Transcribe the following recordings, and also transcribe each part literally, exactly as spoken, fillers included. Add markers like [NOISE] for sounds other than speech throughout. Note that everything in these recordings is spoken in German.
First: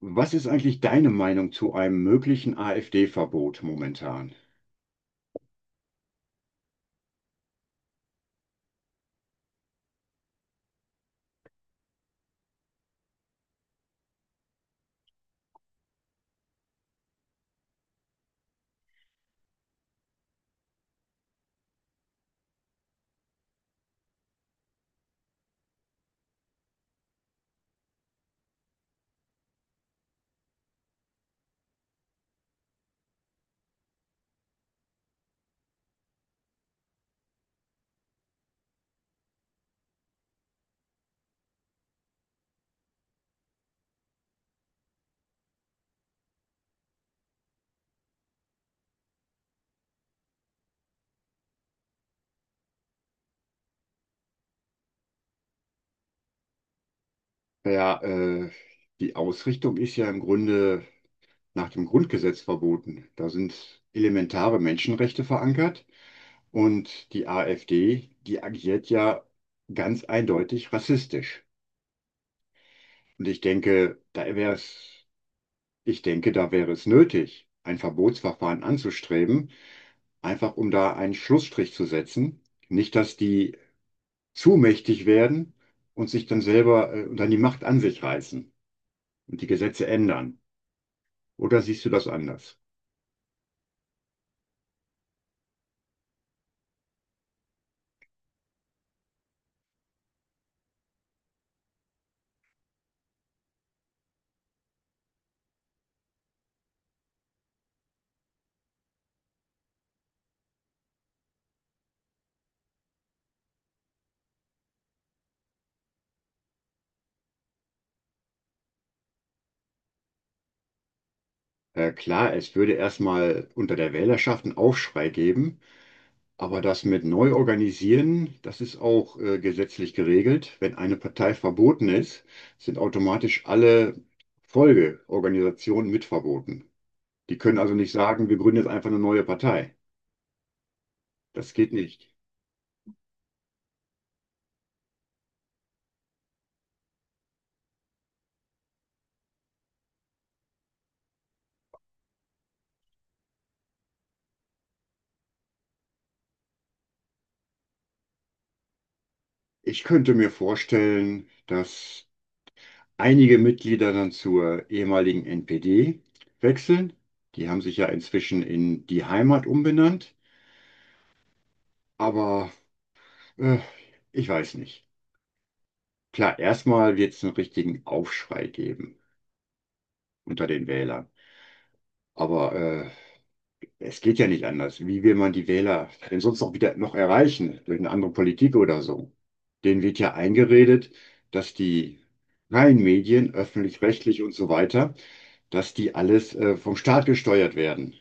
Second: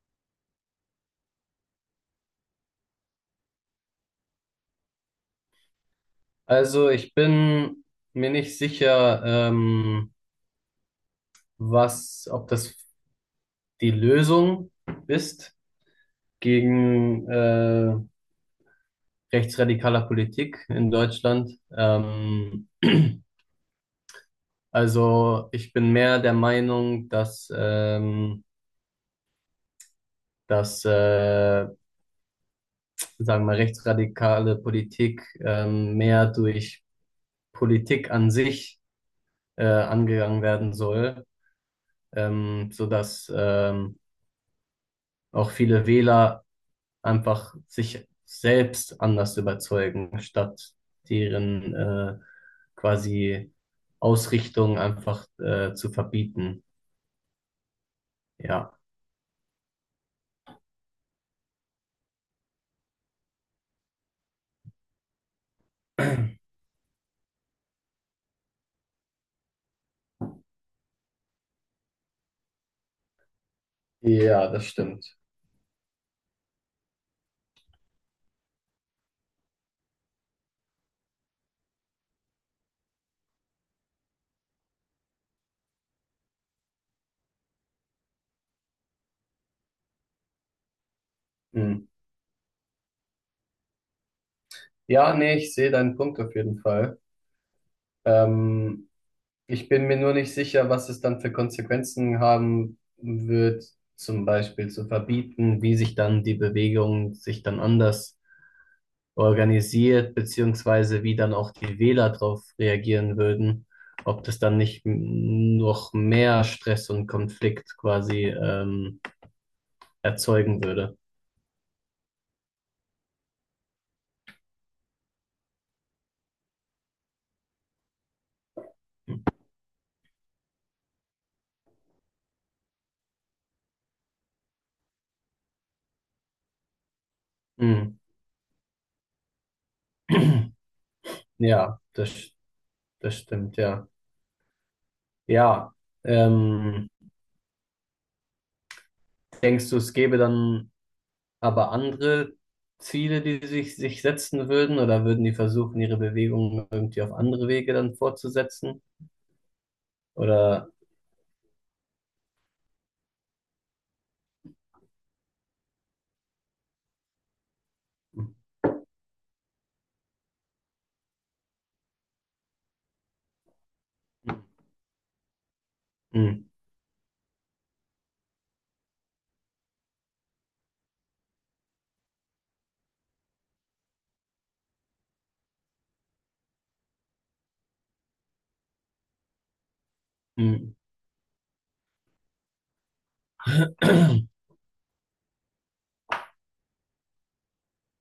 Was ist eigentlich deine Meinung zu einem möglichen AfD-Verbot momentan? Also ich bin mir nicht sicher, ähm, was, ob das die Lösung ist gegen äh, rechtsradikale Politik in Deutschland. Ähm, [CLEARS THROAT] also ich bin mehr der Meinung, dass, ähm, dass äh, sagen wir mal, rechtsradikale Politik ähm, mehr durch Politik an sich äh, angegangen werden soll, ähm, sodass ähm, auch viele Wähler einfach sich selbst anders überzeugen, statt deren äh, quasi Ausrichtung einfach äh, zu verbieten. Ja, äh, Ja. die Ausrichtung ist ja im Grunde nach dem Grundgesetz verboten. Da sind elementare Menschenrechte verankert und die AfD, die agiert ja ganz eindeutig rassistisch. Und ich denke, da Ja, wäre das es, stimmt. ich denke, da wäre es nötig, ein Verbotsverfahren anzustreben, einfach um da einen Schlussstrich zu setzen. Nicht, dass die zu mächtig werden und sich dann selber äh, und dann die Macht an sich reißen und die Gesetze ändern. Oder siehst Hm. du das anders? Ja, nee, ich sehe deinen Punkt auf jeden Fall. Ähm, ich bin mir nur nicht sicher, was es dann für Konsequenzen haben wird, zum Beispiel zu verbieten, wie sich dann die Bewegung sich dann anders organisiert, beziehungsweise wie dann auch die Wähler darauf reagieren würden, ob das dann nicht m- noch mehr Stress und Konflikt quasi ähm, erzeugen würde. Äh, klar, es würde erstmal unter der Wählerschaft einen Aufschrei geben, aber das mit neu organisieren, das ist auch äh, gesetzlich geregelt. Wenn eine Partei verboten ist, sind automatisch alle Folgeorganisationen mit verboten. Die können also nicht Hm. sagen, wir gründen jetzt einfach eine neue Partei. [CLEARS THROAT] Das geht Ja, nicht. das, das stimmt, ja. Ja, ähm, denkst du, es gäbe dann aber andere Ziele, die sich, sich setzen würden, oder würden die versuchen, ihre Bewegungen irgendwie auf andere Wege dann fortzusetzen? Ich könnte mir Oder vorstellen, dass einige Mitglieder dann zur ehemaligen N P D wechseln. Die haben sich ja inzwischen in die Heimat umbenannt. Aber Äh, Ich hm, weiß nicht. Klar, hm, erstmal wird es einen richtigen Aufschrei geben unter den Wählern. Aber äh, es geht ja nicht anders. Wie will man die Wähler denn sonst noch wieder noch erreichen? Durch eine andere Politik oder so? Denen wird ja eingeredet, dass die freien Medien, öffentlich-rechtlich und so [CLEARS THROAT] weiter, dass die alles äh, vom Staat gesteuert werden.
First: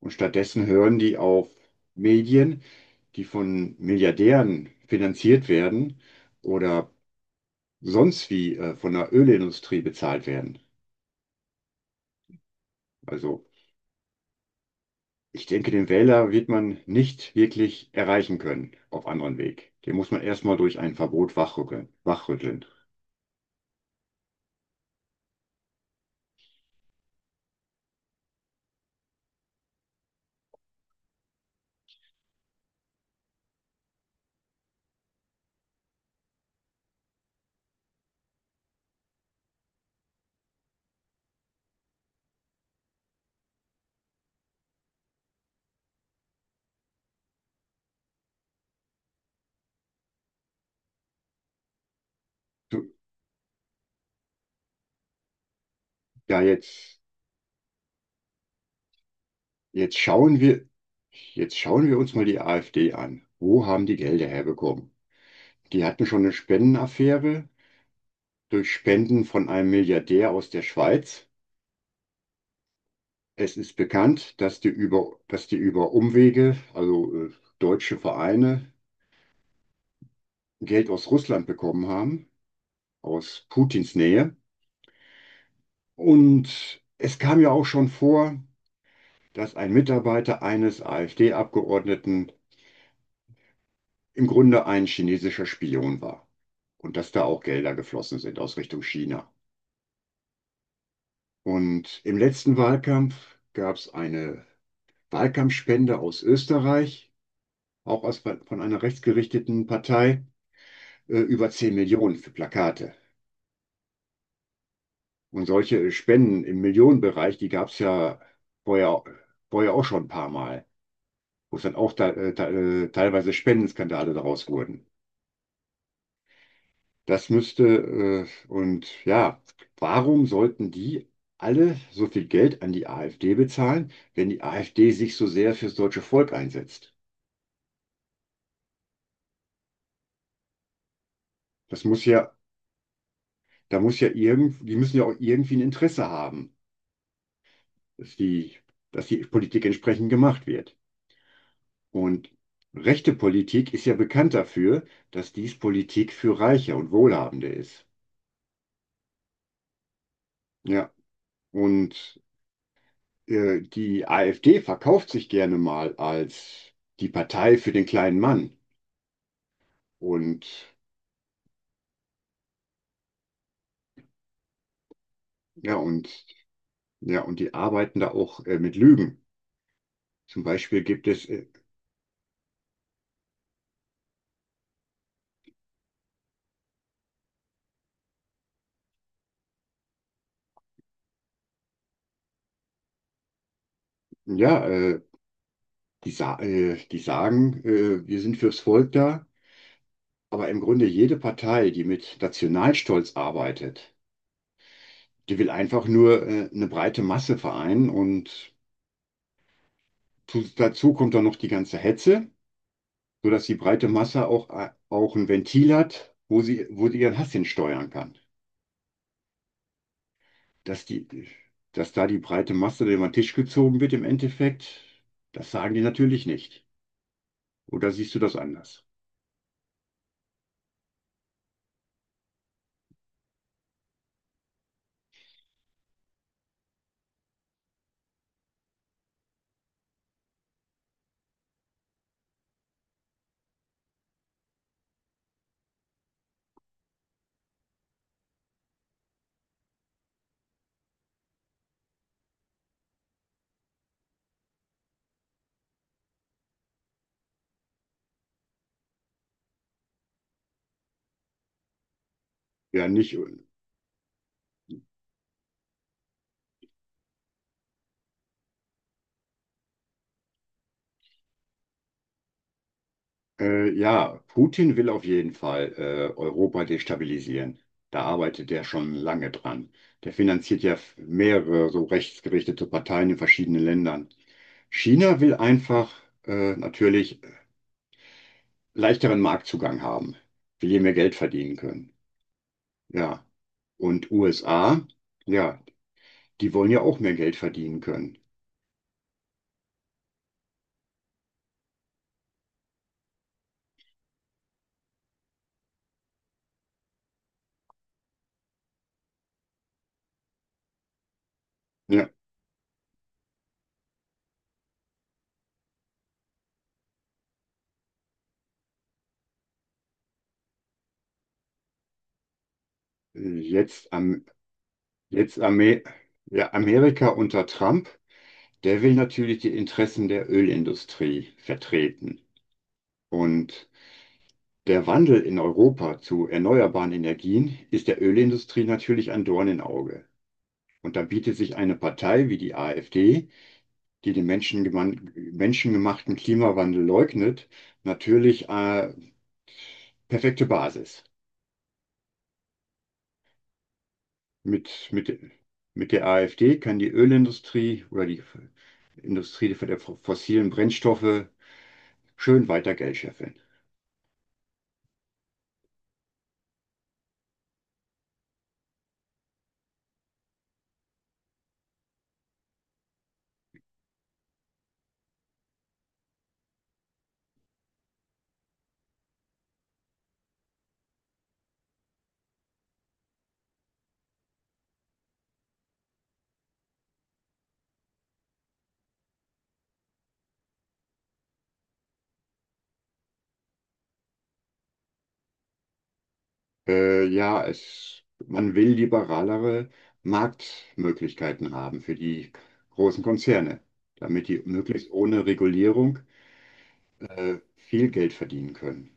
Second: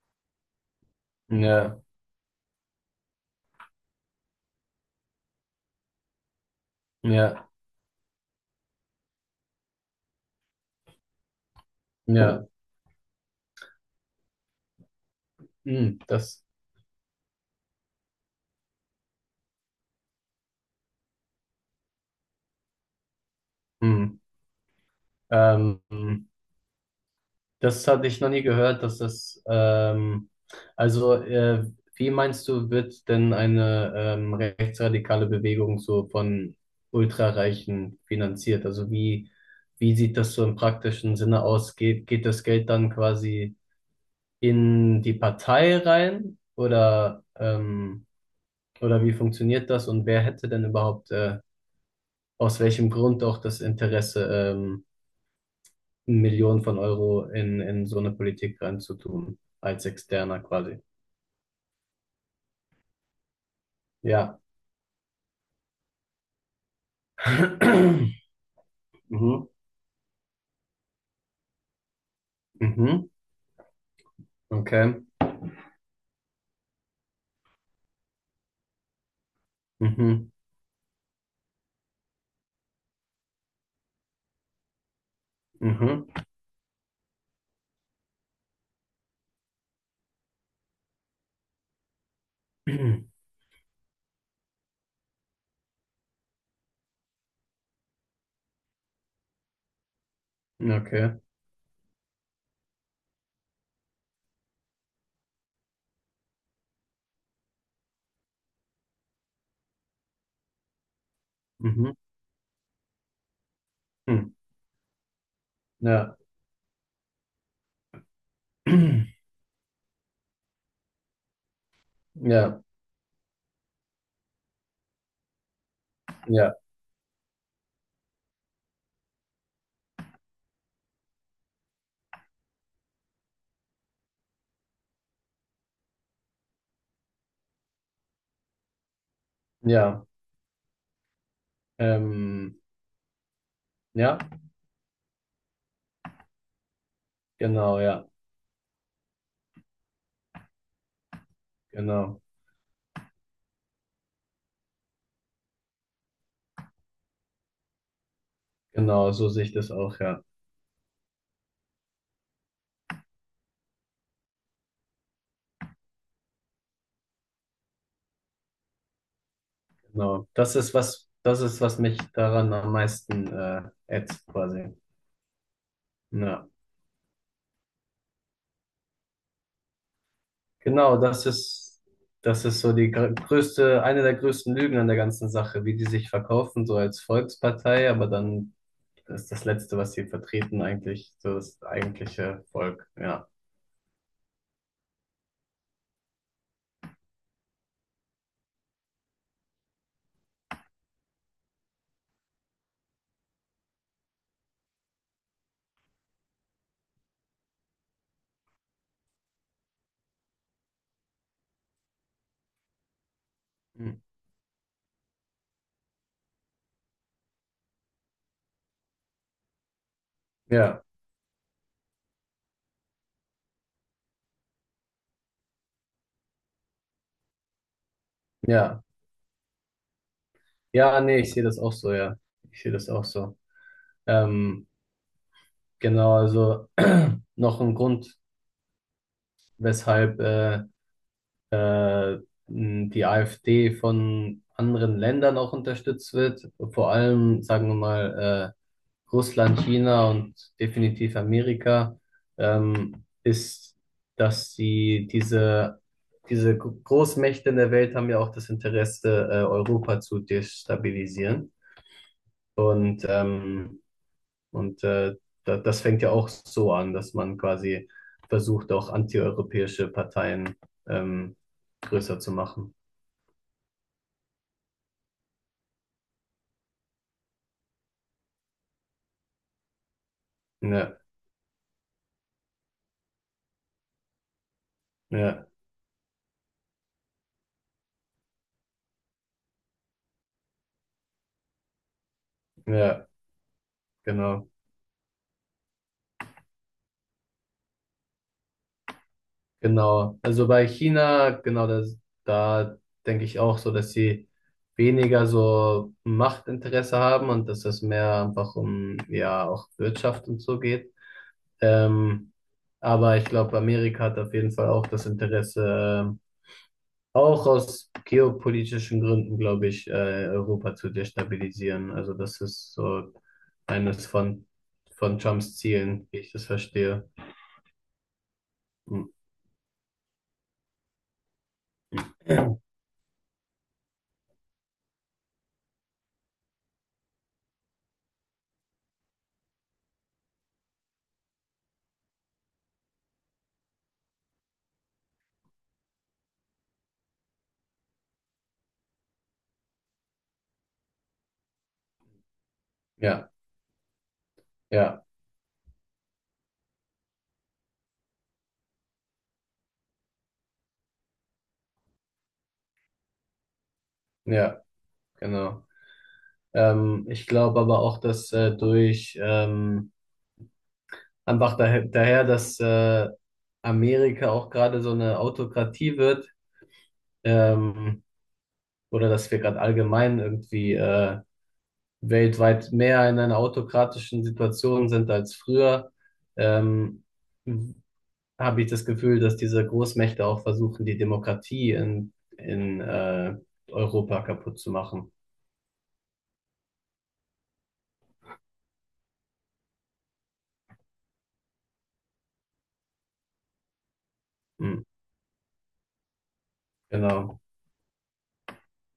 Und stattdessen hören die auf Ja. Medien, die von Milliardären finanziert werden oder Ja, sonst wie äh, von der Ölindustrie bezahlt werden. ja, Also ich denke, den hm, Wähler das, wird man nicht wirklich erreichen können auf anderen Weg. Den muss man erstmal durch ein Verbot wachrütteln. wachrütteln. hm, ähm, das hatte ich noch nie gehört, dass das, ähm, also, äh, wie meinst du, wird denn eine ähm, rechtsradikale Bewegung so von Ultrareichen finanziert? Also wie, wie sieht das so im praktischen Sinne aus? Geht, geht das Geld dann quasi in die Partei rein oder, ähm, oder wie funktioniert das und wer hätte denn überhaupt, äh, aus welchem Du, Grund auch das Interesse, ähm, Ja, Millionen von jetzt, Euro in, in so eine Politik reinzutun, als jetzt schauen Externer wir, quasi. jetzt schauen wir uns mal die AfD an. Wo haben die Gelder Ja. herbekommen? Die hatten schon eine Spendenaffäre [CLEARS THROAT] durch Spenden von Mhm. einem Milliardär aus der Schweiz. Mhm. Es ist bekannt, dass die Okay. über, dass die über Umwege, also äh, deutsche Vereine, Mhm. Geld aus Russland bekommen haben, aus Putins Nähe. Mhm. Und es kam ja auch schon vor, dass ein Mitarbeiter eines AfD-Abgeordneten [CLEARS THROAT] im Grunde ein chinesischer Spion war und dass da auch Gelder geflossen sind aus Richtung China. Okay. Und im letzten Wahlkampf gab es eine Wahlkampfspende aus Österreich, auch aus, von einer rechtsgerichteten Partei, äh, über zehn Mhm. Millionen für Plakate. Hm. Und solche Ja. Spenden im Millionenbereich, die gab es ja vorher, [CLEARS THROAT] vorher auch schon ein paar Mal, wo es dann auch te äh, te Ja. äh, teilweise Spendenskandale daraus wurden. Ja. Das müsste, äh, und Ja, warum sollten die alle so viel Geld an die AfD bezahlen, wenn die AfD sich so sehr fürs deutsche Volk einsetzt? Ja. Das muss ja, Ähm, da muss ja ja. irgend, die müssen ja auch irgendwie ein Interesse haben, Genau. Ja. dass die, dass die Politik entsprechend gemacht wird. Genau. Und rechte Politik ist ja bekannt dafür, dass dies Politik für Reiche und Wohlhabende ist. Genau. So sehe ich das auch. Ja. Ja, und äh, die AfD verkauft sich gerne mal als die Partei für den kleinen Mann. Genau. Und Das ist was. Das ist was mich daran am meisten äh, ätzt quasi. ja, und Ja. ja, und die arbeiten da auch äh, mit Lügen. Zum Beispiel Genau, gibt es das äh, ist, das ist so die gr- größte, eine der größten Lügen an der ganzen Sache, wie die sich verkaufen, so als Volkspartei, aber dann ist das Letzte, was sie vertreten, eigentlich so das eigentliche Volk. Ja, Ja, äh, die, sa äh, die sagen, äh, wir sind fürs Volk da, aber im Grunde jede Partei, die mit Nationalstolz arbeitet, die will einfach nur äh, eine breite Masse vereinen und zu, dazu kommt dann noch die ganze Hetze, sodass die breite Hm. Masse auch, äh, auch ein Ventil hat, wo sie, wo sie ihren Hass hin steuern kann. ja, Dass die, dass da die breite Masse über den Tisch gezogen wird im Endeffekt, das sagen die natürlich nicht. Oder siehst du das ja. anders? Ja, nee, ich sehe das auch so, ja. Ich sehe das auch so. Ähm, genau, also [CLEARS THROAT] noch ein Grund, weshalb äh, die A F D von anderen Ländern auch unterstützt wird, vor allem, sagen wir mal, äh, Russland, China und definitiv Amerika, ähm, ist, dass sie diese, diese Großmächte in der Welt haben ja auch das Interesse, äh, Europa zu destabilisieren. Ja, Und, nicht. ähm, und äh, da, das fängt ja auch so an, dass man quasi versucht, auch antieuropäische Parteien ähm, größer zu machen. Äh, ja, Putin will auf jeden Fall äh, Europa destabilisieren. Da arbeitet er schon lange dran. Der finanziert ja f- Ja. mehrere so rechtsgerichtete Parteien in verschiedenen Ländern. China will Ja, einfach äh, natürlich leichteren Marktzugang haben, will hier mehr Geld verdienen können. ja, Ja, und genau, U S A, ja, die wollen ja auch mehr Geld verdienen können. genau. Also bei China, genau, das, da denke ich auch so, dass sie weniger so Machtinteresse haben und dass es mehr einfach um, ja, auch Wirtschaft und so geht. Ja, Ähm, aber ich glaube, Amerika hat auf jeden Fall auch das Interesse, ähm, auch aus geopolitischen Gründen, glaube ich, äh, Europa zu destabilisieren. Also das ist so äh, jetzt, eines am, von, von jetzt Trumps Amer Zielen, wie ich das ja, Amerika verstehe. unter Trump. Der will Hm. natürlich die Interessen der Ölindustrie vertreten. Und der Wandel in Europa zu erneuerbaren Energien ist der Ölindustrie natürlich ein Dorn im Auge. Und da bietet sich eine Partei wie die AfD, die den menschengemachten Klimawandel leugnet, natürlich eine perfekte Basis. Ja, Mit, ja. mit, mit der AfD kann die Ölindustrie oder die Industrie der fossilen Brennstoffe schön weiter Geld scheffeln. Ja, genau. Ähm, ich glaube aber auch, dass äh, durch ähm, einfach daher, daher, dass äh, Amerika auch gerade so eine Autokratie wird, ähm, oder dass wir gerade allgemein irgendwie äh, weltweit mehr in einer autokratischen Situation sind als früher, ähm, habe ich das Gefühl, dass diese Großmächte auch versuchen, die Demokratie in, in äh, Europa kaputt zu machen. Äh, ja, es, man will liberalere Marktmöglichkeiten haben für die großen Konzerne, damit die Hm, möglichst ohne Regulierung äh, genau. viel Geld verdienen können.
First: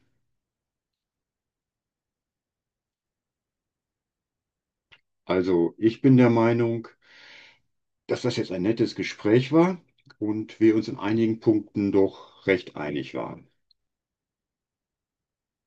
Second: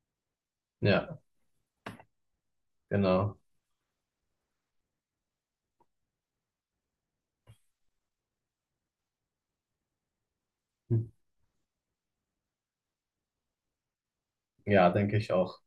Ja, genau. Also ich bin der Meinung, dass das jetzt ein nettes Gespräch war und wir uns in Hm. einigen Punkten doch recht einig waren. Ja, denke ich auch.